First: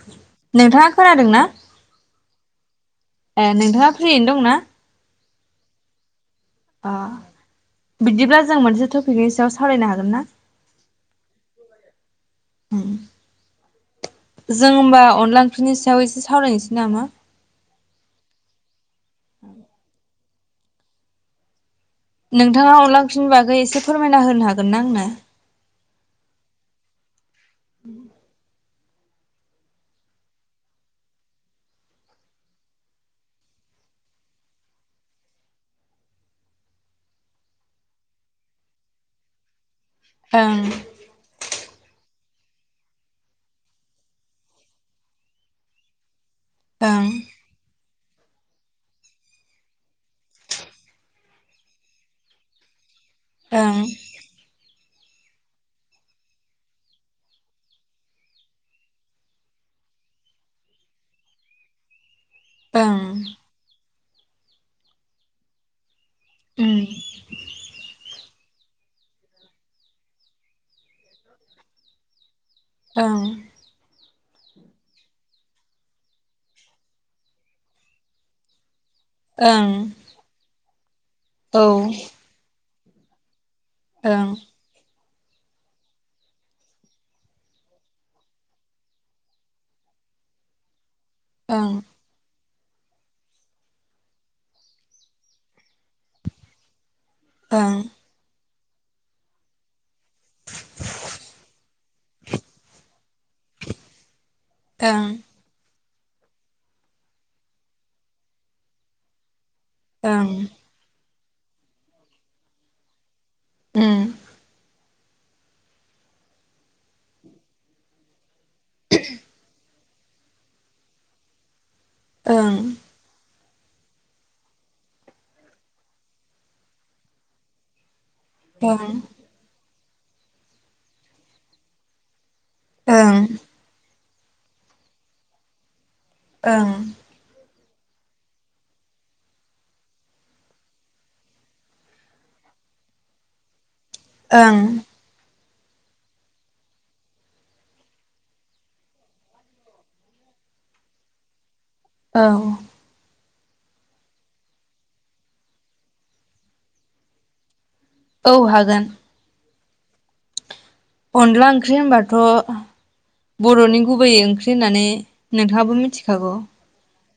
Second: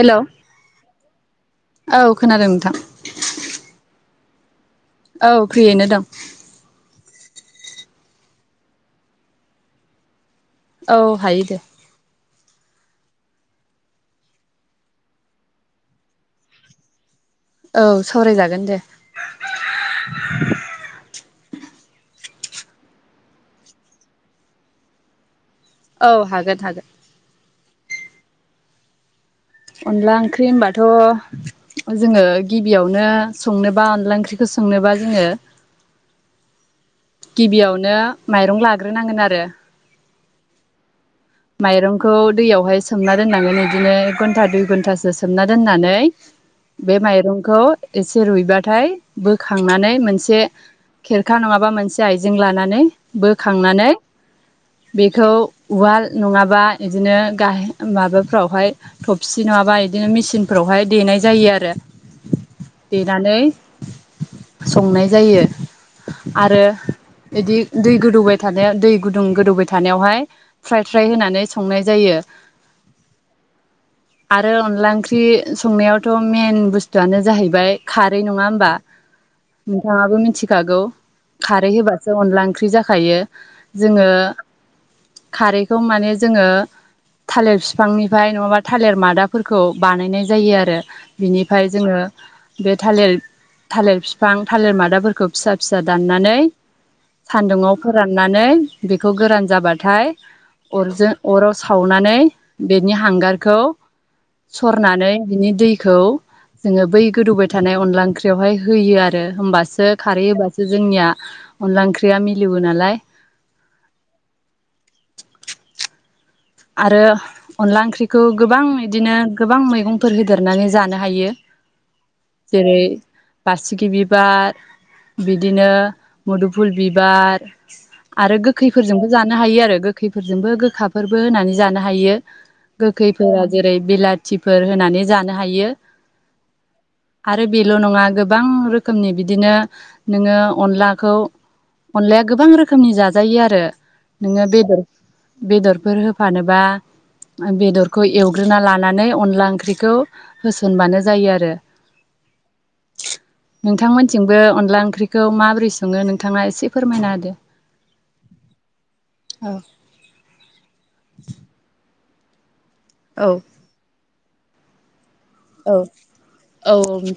Hello औ नोंथांङा खोनादों ना थां दोंं ना औ फ्रियैनो दं अ बिदिब्ला जों मोनसे टपिकनि सायाव सावरायनो हागोन ना औ हायोदे जों होमबा अनला ओंख्रिनि सायाव एसे सावरायनोसै नामा औ सावरायजागोन दे [inaudible] नोंथांङा अनला ओंख्रिनि बागै एसे फोरमायना होनो हागोन ना आंनो? औ हागोन हागोन उमहो अनला ओंख्रि होनबाथ जोङो गिबियावनो संनोबा अनला ओंख्रिखौ संनोबा जोङो गिबियावनो माइरं लाग्रोनांगोन आरो ओं माइरंखौ दैयावहाय सोमना दोननानै बिदिनो एक घन्टा दुइ घन्टासो सोमना दोननानै। बे ओं माइरंखौ एसे रुइबाथाय बोखांनानै मोनसे खेरखा नङाबा मोनसे आइजें लानानै बोखांनानै बेखौ उवाल नङाबा बिदिनो गाह माबाफ्रावहाय थबसि नङाबा बिदिनो मेचिनफ्रावहाय देनाय जायो आरो ओं देनानै संनाय जायो। आरो बिदि दै गोदौबाय थानायाव दै गुदुं गोदौबाय थानायावहाय फ्राय फ्राय होनानै संनाय जायो। ओं आरो अनला ओंख्रि संनायावथ' मेन बुस्थुआनो जाहैबाय खारै नङा होमबा ओं उम ओं नोंथाङाबो मिथिखागौ औ खारै ओं होबासो अनला ओंख्रि जाखो खायो जोङो खारैखौ माने जोङो थालिर बिफांनिफ्राय नङाबा थालिर मादाफोरखौ बानायनाय जायो आरो। बिनिफ्राय जोङो बे थालिर थालिर बिफां थालिर मादाफोरखौ फिसा फिसा दाननानै ओं ओं सान्दुङाव फोराननानै बेखौ गोरान जाबाथाय अरजों अराव सावनानै बेनि हांगारखौ सरनानै बिनि दै खौ जोङो बै गोदौबाय थानाय अनला ओंख्रियावहाय होयो आरो होमबा सो खारै होबासो जोंनिया अनला ओंख्रिया मिलिवो नालाय ओ आरो अनला ओंख्रिखौ गोबां इदिनो गोबां मैगंफोर होदेरनानै जानो हायो। ओं जेरै बासिगि बिबार बिदिनो मुदुफुल बिबार आरो ओं गोखैफोरजोंबो जानो हायो आरो गो खैफोरजोंबो गोखाफोर बो होनानै जानो हायो ओं गोखैफोरा जेरै बिलाद थिफोर होनानै जानो हायो आरो बेल नङा गोब बां रोखोमनि बिदिनो नोङो अनलाखौ अनलाया गोबां रोखोमनि जाजायो आरो नोङो ओं बेदर बेदर बेफोर होफानोबा बेदरखौ एवग्रोना लानानै अनला ओंख्रिखौ होसनबानो जायो आरो ओं नोंथांमोनथिंबो अनला ओंख्रिखौ माबोरै सङो नोंथाङा एसे फोरमायना होदो औ हागोन औ अनला ओंख्रि होनबा थ औ बरनि गुबैयै ओं ख्रि होननानै नोंथाङाबो मिथिखागौ।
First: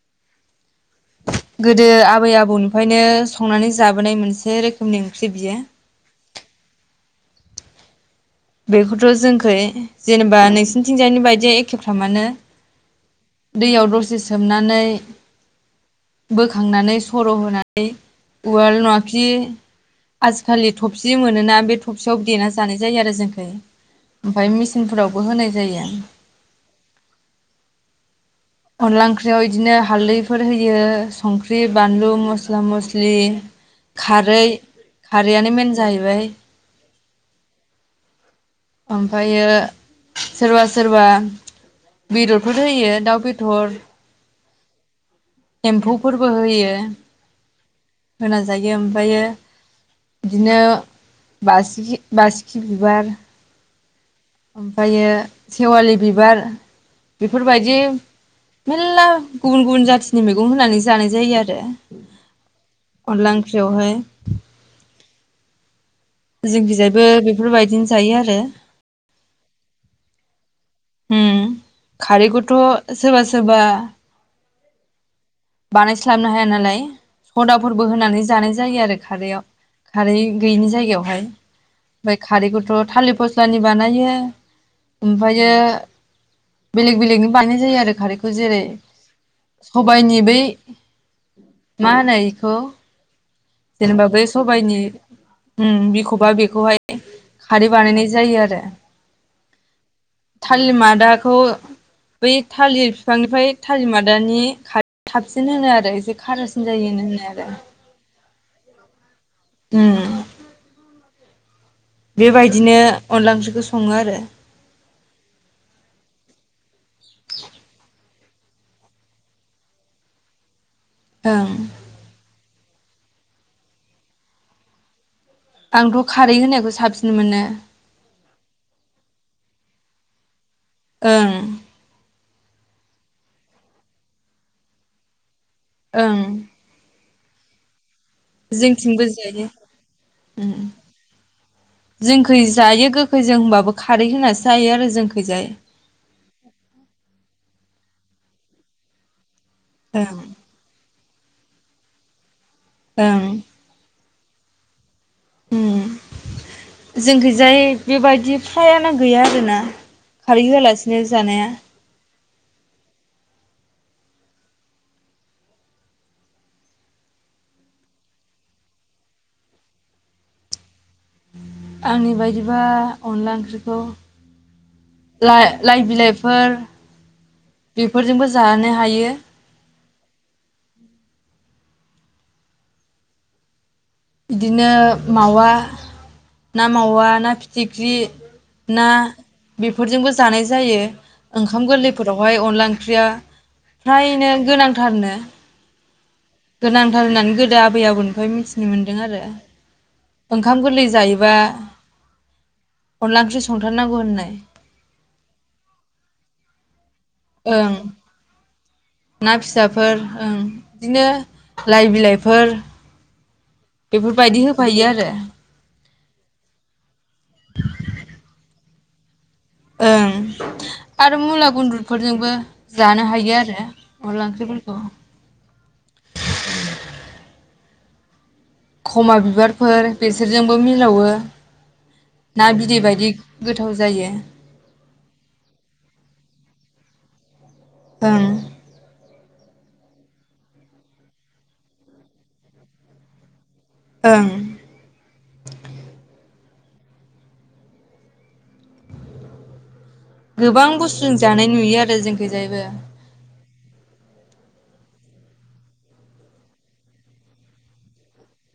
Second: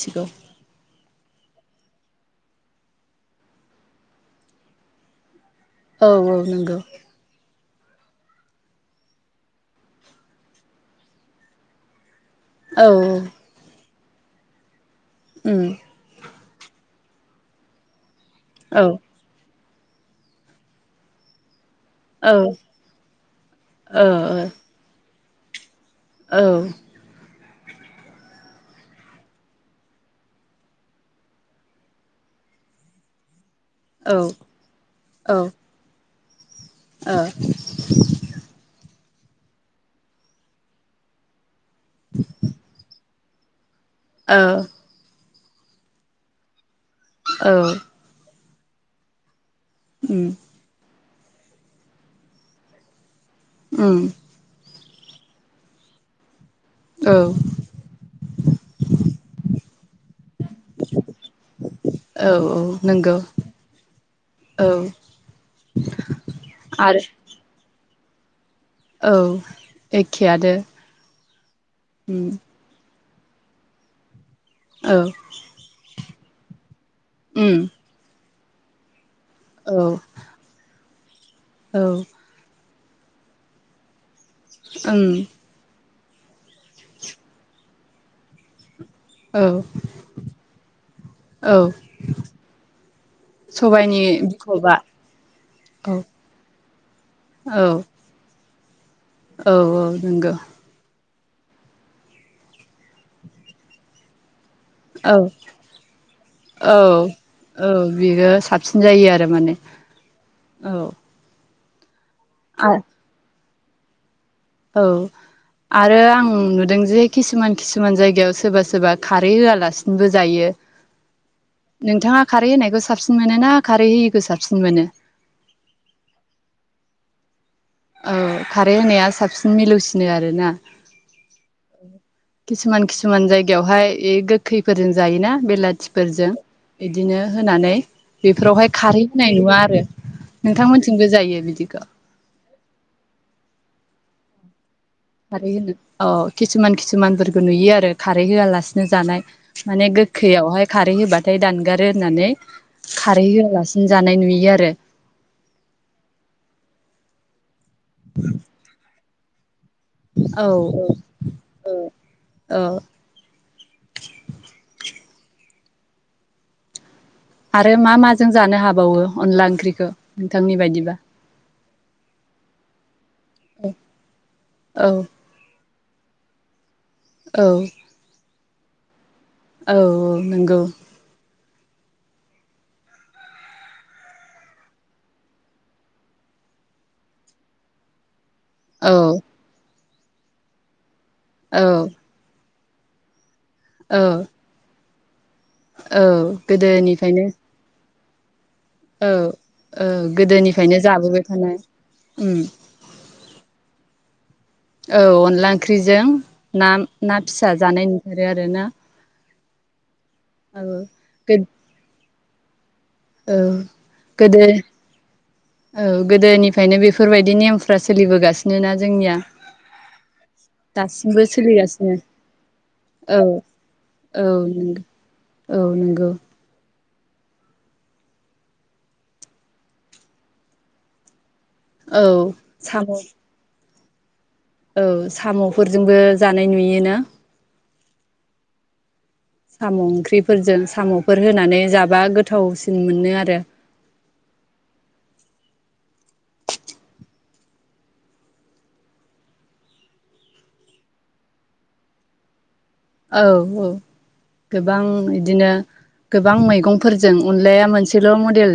थिगौ गोदो आबै आबौनिफायनो संनानै जाबोनाय मोनसे रोखोमनि ओंख्रि बियो। औ औ नोंगौ बेखौथ जोंखै जेनेबा नोंसिनिथिंजायनि बायदि एखेफ्रामानो। औ‌ औ से सोमनानै ओम बोखांनानै सर होनानै उवाल औ नङाखि आजिखालि थफ्सि मोनोना बे थ सियाव‌ औ देना ओ जानाय जायो आरो जों ओ औ ओमफाय मिसिन फोर फोरावबो होनाय जायो औ अनला ओंख्रियाव इदिनो हाल्दैफोर होयो संख्रि बानलु मस्ला मस्लि खारै खारैआनो मेन जाहैबाय ओ ओमफायो सोरबा सोरबा बेदरफोर होयो दाउ बे दर ओ एम्फौफोरबो होयो औ होना जायो ओमफायो उम बिदिनो बासिगि बासिखि बिबार। उम। ओमफायो सेवालि बिबार। औ बेफोरबायदि मेलला गुबुन गुबुन जाथिनि मैगं होनानै जानाय जायो आरो औ औ नंगौ अनला ओंख्रियावहाय। औ आरो जोंनिजायबो बेफोरबायदिनो जायो आरो‌। औ एखे आनो। उम। खारिखौथ सोरबा सोरबा औ बानायस्लाबनो हाया नालाय उम सदाफोरबो होनानै जानाय जायो आरो। खारैआव औ खारै गैयिनि जायगायाव। औ [unintelligible] बै खारैखौथ थालिर फस्लानि बानायो उम ओमफ्रायो बेलेग बेलेगनि बानायनाय जायो आरो खारैखौ जेरै औ सबायनि बै औ मा होनो इखौ सबाइनि जेनेबा बै बिखबा सबाइनि उम औ बिखबा बेखौहाय खारै औ बानायनाय जायो आरो। औ औ। नंगौ थालि मादा खौ बै थालिर फिफांनिफ्राय थालिर मादानि खारै औ साबसिन होनो आरो एसे खारासिन औ जायो होनो होन्नायालाय। औ बेयो साबसिन जायो आरो माने औ। बेबायदिनो अनला ओंख्रिखौ सं सङो आरो। औ आरो आं नुदों जे किसुमान किसुमान जायगायाव सोरबा सोरबा खारै होआलासिनोबो जायो। ओं। नोंथाङा खारै होनायखौ साबसिन मोनो ना खारै होयिखौ साबसिन मोनो? आंथ खारै होनायखौ साबसिन मोनो। औ खारै होनाया साबसिन मिलौसिनो आरोना। ओं। खिसुमान खिसुमान जायगायावहाय ऐ गोख्खैफोरजों जायोना ओं बेलाथिफोरजों बिदिनो होनानै बेफोरावहाय खारै जोंथिंबो होनाय जायो नुवा आरो। उम नोंथांमोन्थिंबो जायो बिदिखौ? जोंखै जायो गोखैजों होनबाबो खारै होनासो जायो आरो जोंखैजाय होनो औ खिसुमान खिसुमानफोरखौ नुयो आरो खारै होआलासिनो जानाय माने ओं गोखैआवहाय खारै होबाथाय थाय दानगारो होन्नानै ओं खारै होआलासिनो जानाय नुयो। आरो उम जोंखैजाय बेबायदि फ्रायानो गैया आरोना औ खारै होआलासिनो जानाया। औ। आरो मा माजों जानो हाबावो अनला ओंख्रिखौ नोंथांनि बायदिबा? आंनि बायदिबा अनला ओंख्रिखौ औ ला लाइ बिलाइफोर औ बेफोरजोंबो जा जानो हायो औ औ नोंगौ। बिदिनो मावा ना, ‌मावा ना फिथिख्रि ना औ बे फोरजोंबो जानाय जायो। ओंखाम औ गोर्लैफोरावहाय अनला [inaudible] औ फ्रायनो गोनां थारनो औ गोनांथार गोदोनिफ्रायनो होन्नानै गोदो आबै आबौ [inaudible] मोन्दों औ आरो औ गोदोनिफ्रायनो गोरलै जायोबा जाबोगासिनो अनला ओंख्रि संथारनांगौ होननाय औ अनला ओंख्रिजों नाम। ना फिसा ओं जानाय नुंथखारो आरो ना। ना फिसाफोर। ओं बिदिनो लाइ बिलाइ। फोर। औ बेफोरबायदि गोदो होफायो आरो। औ, गोदोनिफ्रायनो बेफोर बायदि नेयमफ्रा सोलिबोगासि नोना जोंनिया। ओं, आरो दासिमबो मुला सोलिगासिनो गुन्द्रुफोरजोंबो जानो औ हायो आरो अनला औ ओंख्रिफोरखौ। नंगौ औ नंगौ खमा बिबारफोर, बेसोरजोंबो मिलावो। औ ना बिदै साम' बायदि गो थाव जायो। औ सामफोरजोंबो जानाय नुयोना? ओं। साम ओंख्रिफोरजों सामफोर होनानै जाबा गोथावसिन मोनो आरो। ओं। गोबां बुस्थुजों जानाय नुयो आरो जोंखिजायबो। औ औ गोबां बिदिनो गोबां मैगंफोरजों अनलाया मोनसेल मडेल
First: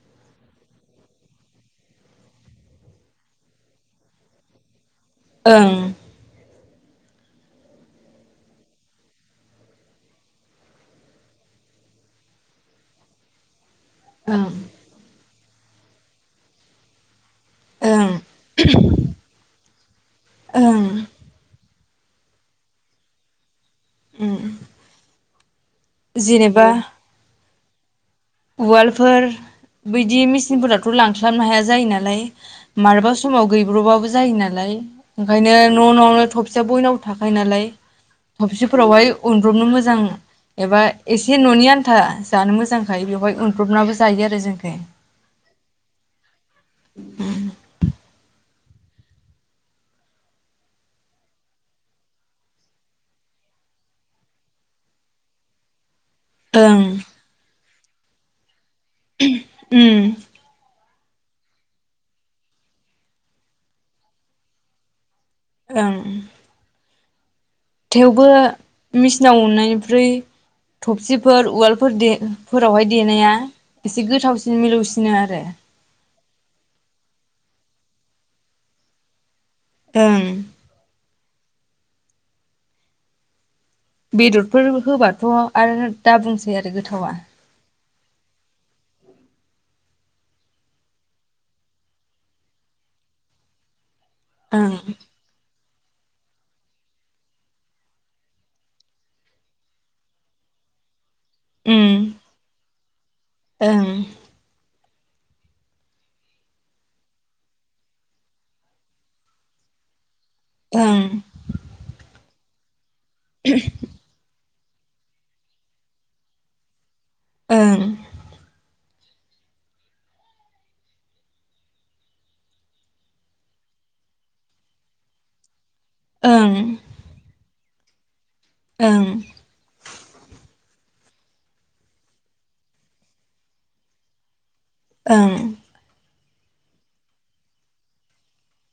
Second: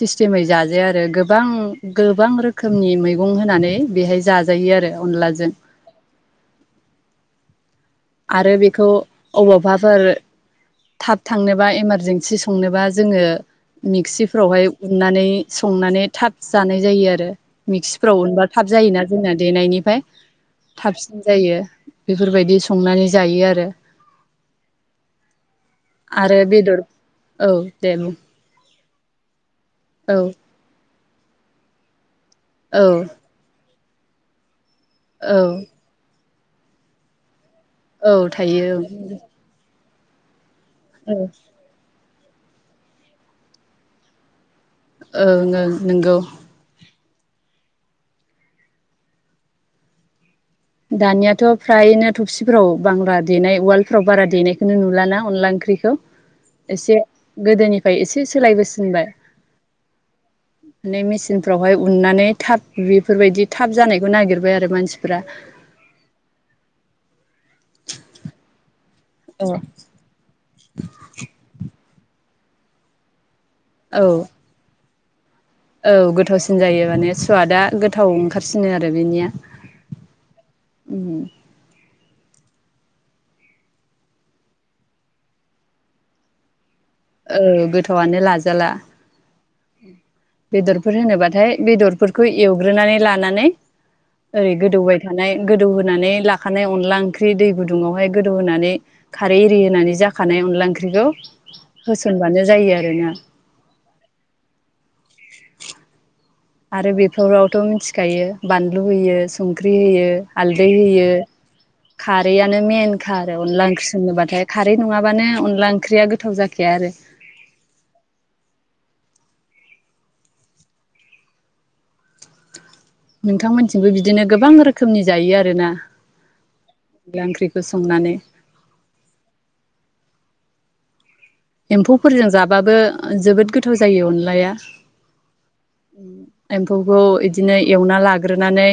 सिस्टेमै जाजाया आरो गोबां गोबां रोखोमनि मैगं होनानै बेहाय जाजायो आरो। अनलाजों। ओं आरो बेखौ अबावबाफोर। थाब थांनोबा इमारजेन्सि संनोबा जोङो। ओं मिक्सिफ्रावहाय उननानै। संनानै थाब जानाय जायो आरो। ओं मिक्सिफ्राव अनबा थाब जायोना जोंना देनायनिफ्राय ओं थाबसिन जायो। बेफोरबायदि संनानै जायो आरो। उम। आरो जेनेबा। बेदर औ दे बुं। उवालफोर। औ बैदि मिसिनिफोर [unintelligible] लांफ्लाबनो हाया जायो नालाय। औ मारबा समाव गै ग्रबाबबो जायो नालाय। औ ओंखायनो न' न'आवनो थ बयनावबो थाखायो नालाय औ थायो थफसिफोरावहाय उनब्रबनो मोजां एबा ओं ओं एसे ननि आन्था जानो मोजां ओंखायो बेवहाय उनब्रबनाबो जायो आरो जोंखि ओं ओं नंगौ। [inaudible] दानियाथ फ्रायनो थबसिफ्राव बांला देनाय उवालफ्राव बारा देनायखौनो नुलाना अनला ओंख्रिखौ ओं एसे गोदोनि फाय एसे सोलायबोस मोनबाय उम माने मेसिन फ्रावहाय उननानै थाब बेफोरबायदि थाब जानायखौ नागिरबाय आरो मानसिफ्रा ओं थेवबो मेसिनाव औ उन्नायनिफ्राय थबसिफोर उवालफोर दे फोरावहाय देनाया एसे गोथावसिन मिलौसिन [unintelligible] आरो औ गोथावसिन जायो माने सुवादा गोथाव ओंखारसिनो आरो बेनिया ओं बेदरफोर होबाथ आरो दा बुंसै आरो गो औ गो थआनो लाजाला बेदरफोर होनोबाथाय बेदरफोरखौ एवग्रोनानै लानानै ओरै ओं गोदौबाय थानाय गोदौ होनानै लाखानाय अनला ओंख्रि दै गुदुङावहाय गोदौ होनानै खारै एरि होनानै जाखानाय अनला ओंख्रिखौ उम होसनबानो जायो आरोना ओं आरो बेफोरावथ मिथिखायो बानलु होयो संख्रि होयो। हालदै ओं होयो खारै नो मेइन खा आरो अनला ओंख्रि संङोबाथाय खारै नङाबानो अनला ओंख्रिया गोथाव जाखाया आरो ओं नोंथांमोनथिंबो बिदिनो गोबां रोखोमनि जायो आरो ना ओं [unintelligible] संनानै ओं एम्फौफोरजों जाबाबो जोबोद गोथाव जायो अनलाया ओं एम्फौखौ इदिनो एवना लाग्रोनानै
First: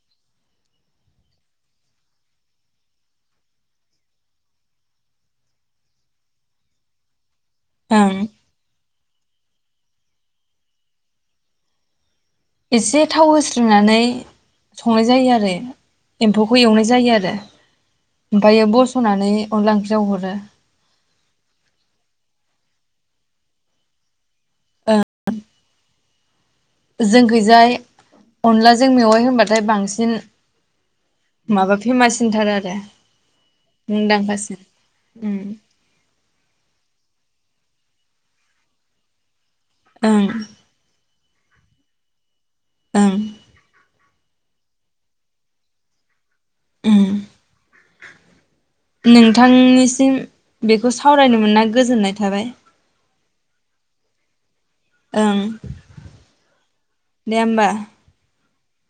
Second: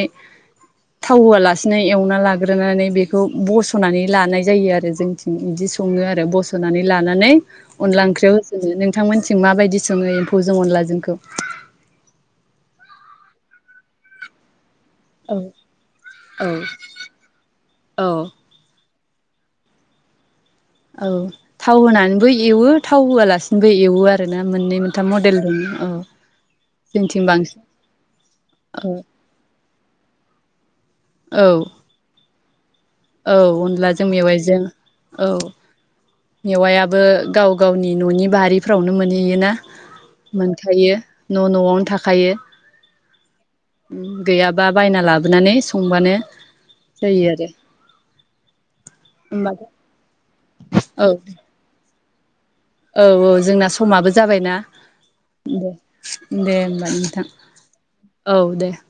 थाव होआलासिनो एवना लाग्रोनानै बेखौ बसनानै लानाय जायो आरो जोंथिं बिदि सङो आरो बसनानै लानानै अनला ओं ओंख्रियाव होसनो नों नोंथांमोनसिं माबायदि सोङो एम्फौ जों अनलाजोंखौ? एसे थाव होस्रोनानै संनाय जायो औ आरो एम्फौखौ एवनाय जायो आरो औ ओमफ्रायो बस सनानै अनला ओंख्रियाव हरो औ थाव होनानैबो एवो थाव होआलासिनोबो एवो आ आरोना मोननै ओ मोनथाम मडेल दं औ जोंथिं बांसिन जोंखैजाय औ अनलाजों मेवाइ होनबाथाय बां सिन औ माबा फेमास सिन्थारो आरो औ अनलाजों मेवाइजों मुंदांखासिन औ उम मेवायाबो गाव गावनि ननि बारिफ्रावनो मोनहैयोना ओं मोनखायो न नआवनो थाखायो ओं गैयाबा बायना लाबोनानै संबानो उम जायो आरो होमबाथ' नोंथांनिसिम बेखौ औ सावरायनो मोनना गोजोननाय थाबाय औ औ जोंना समाबो जाबायना ओं दे दे होमबा नोंथां दे होमबा औ दे [inaudible]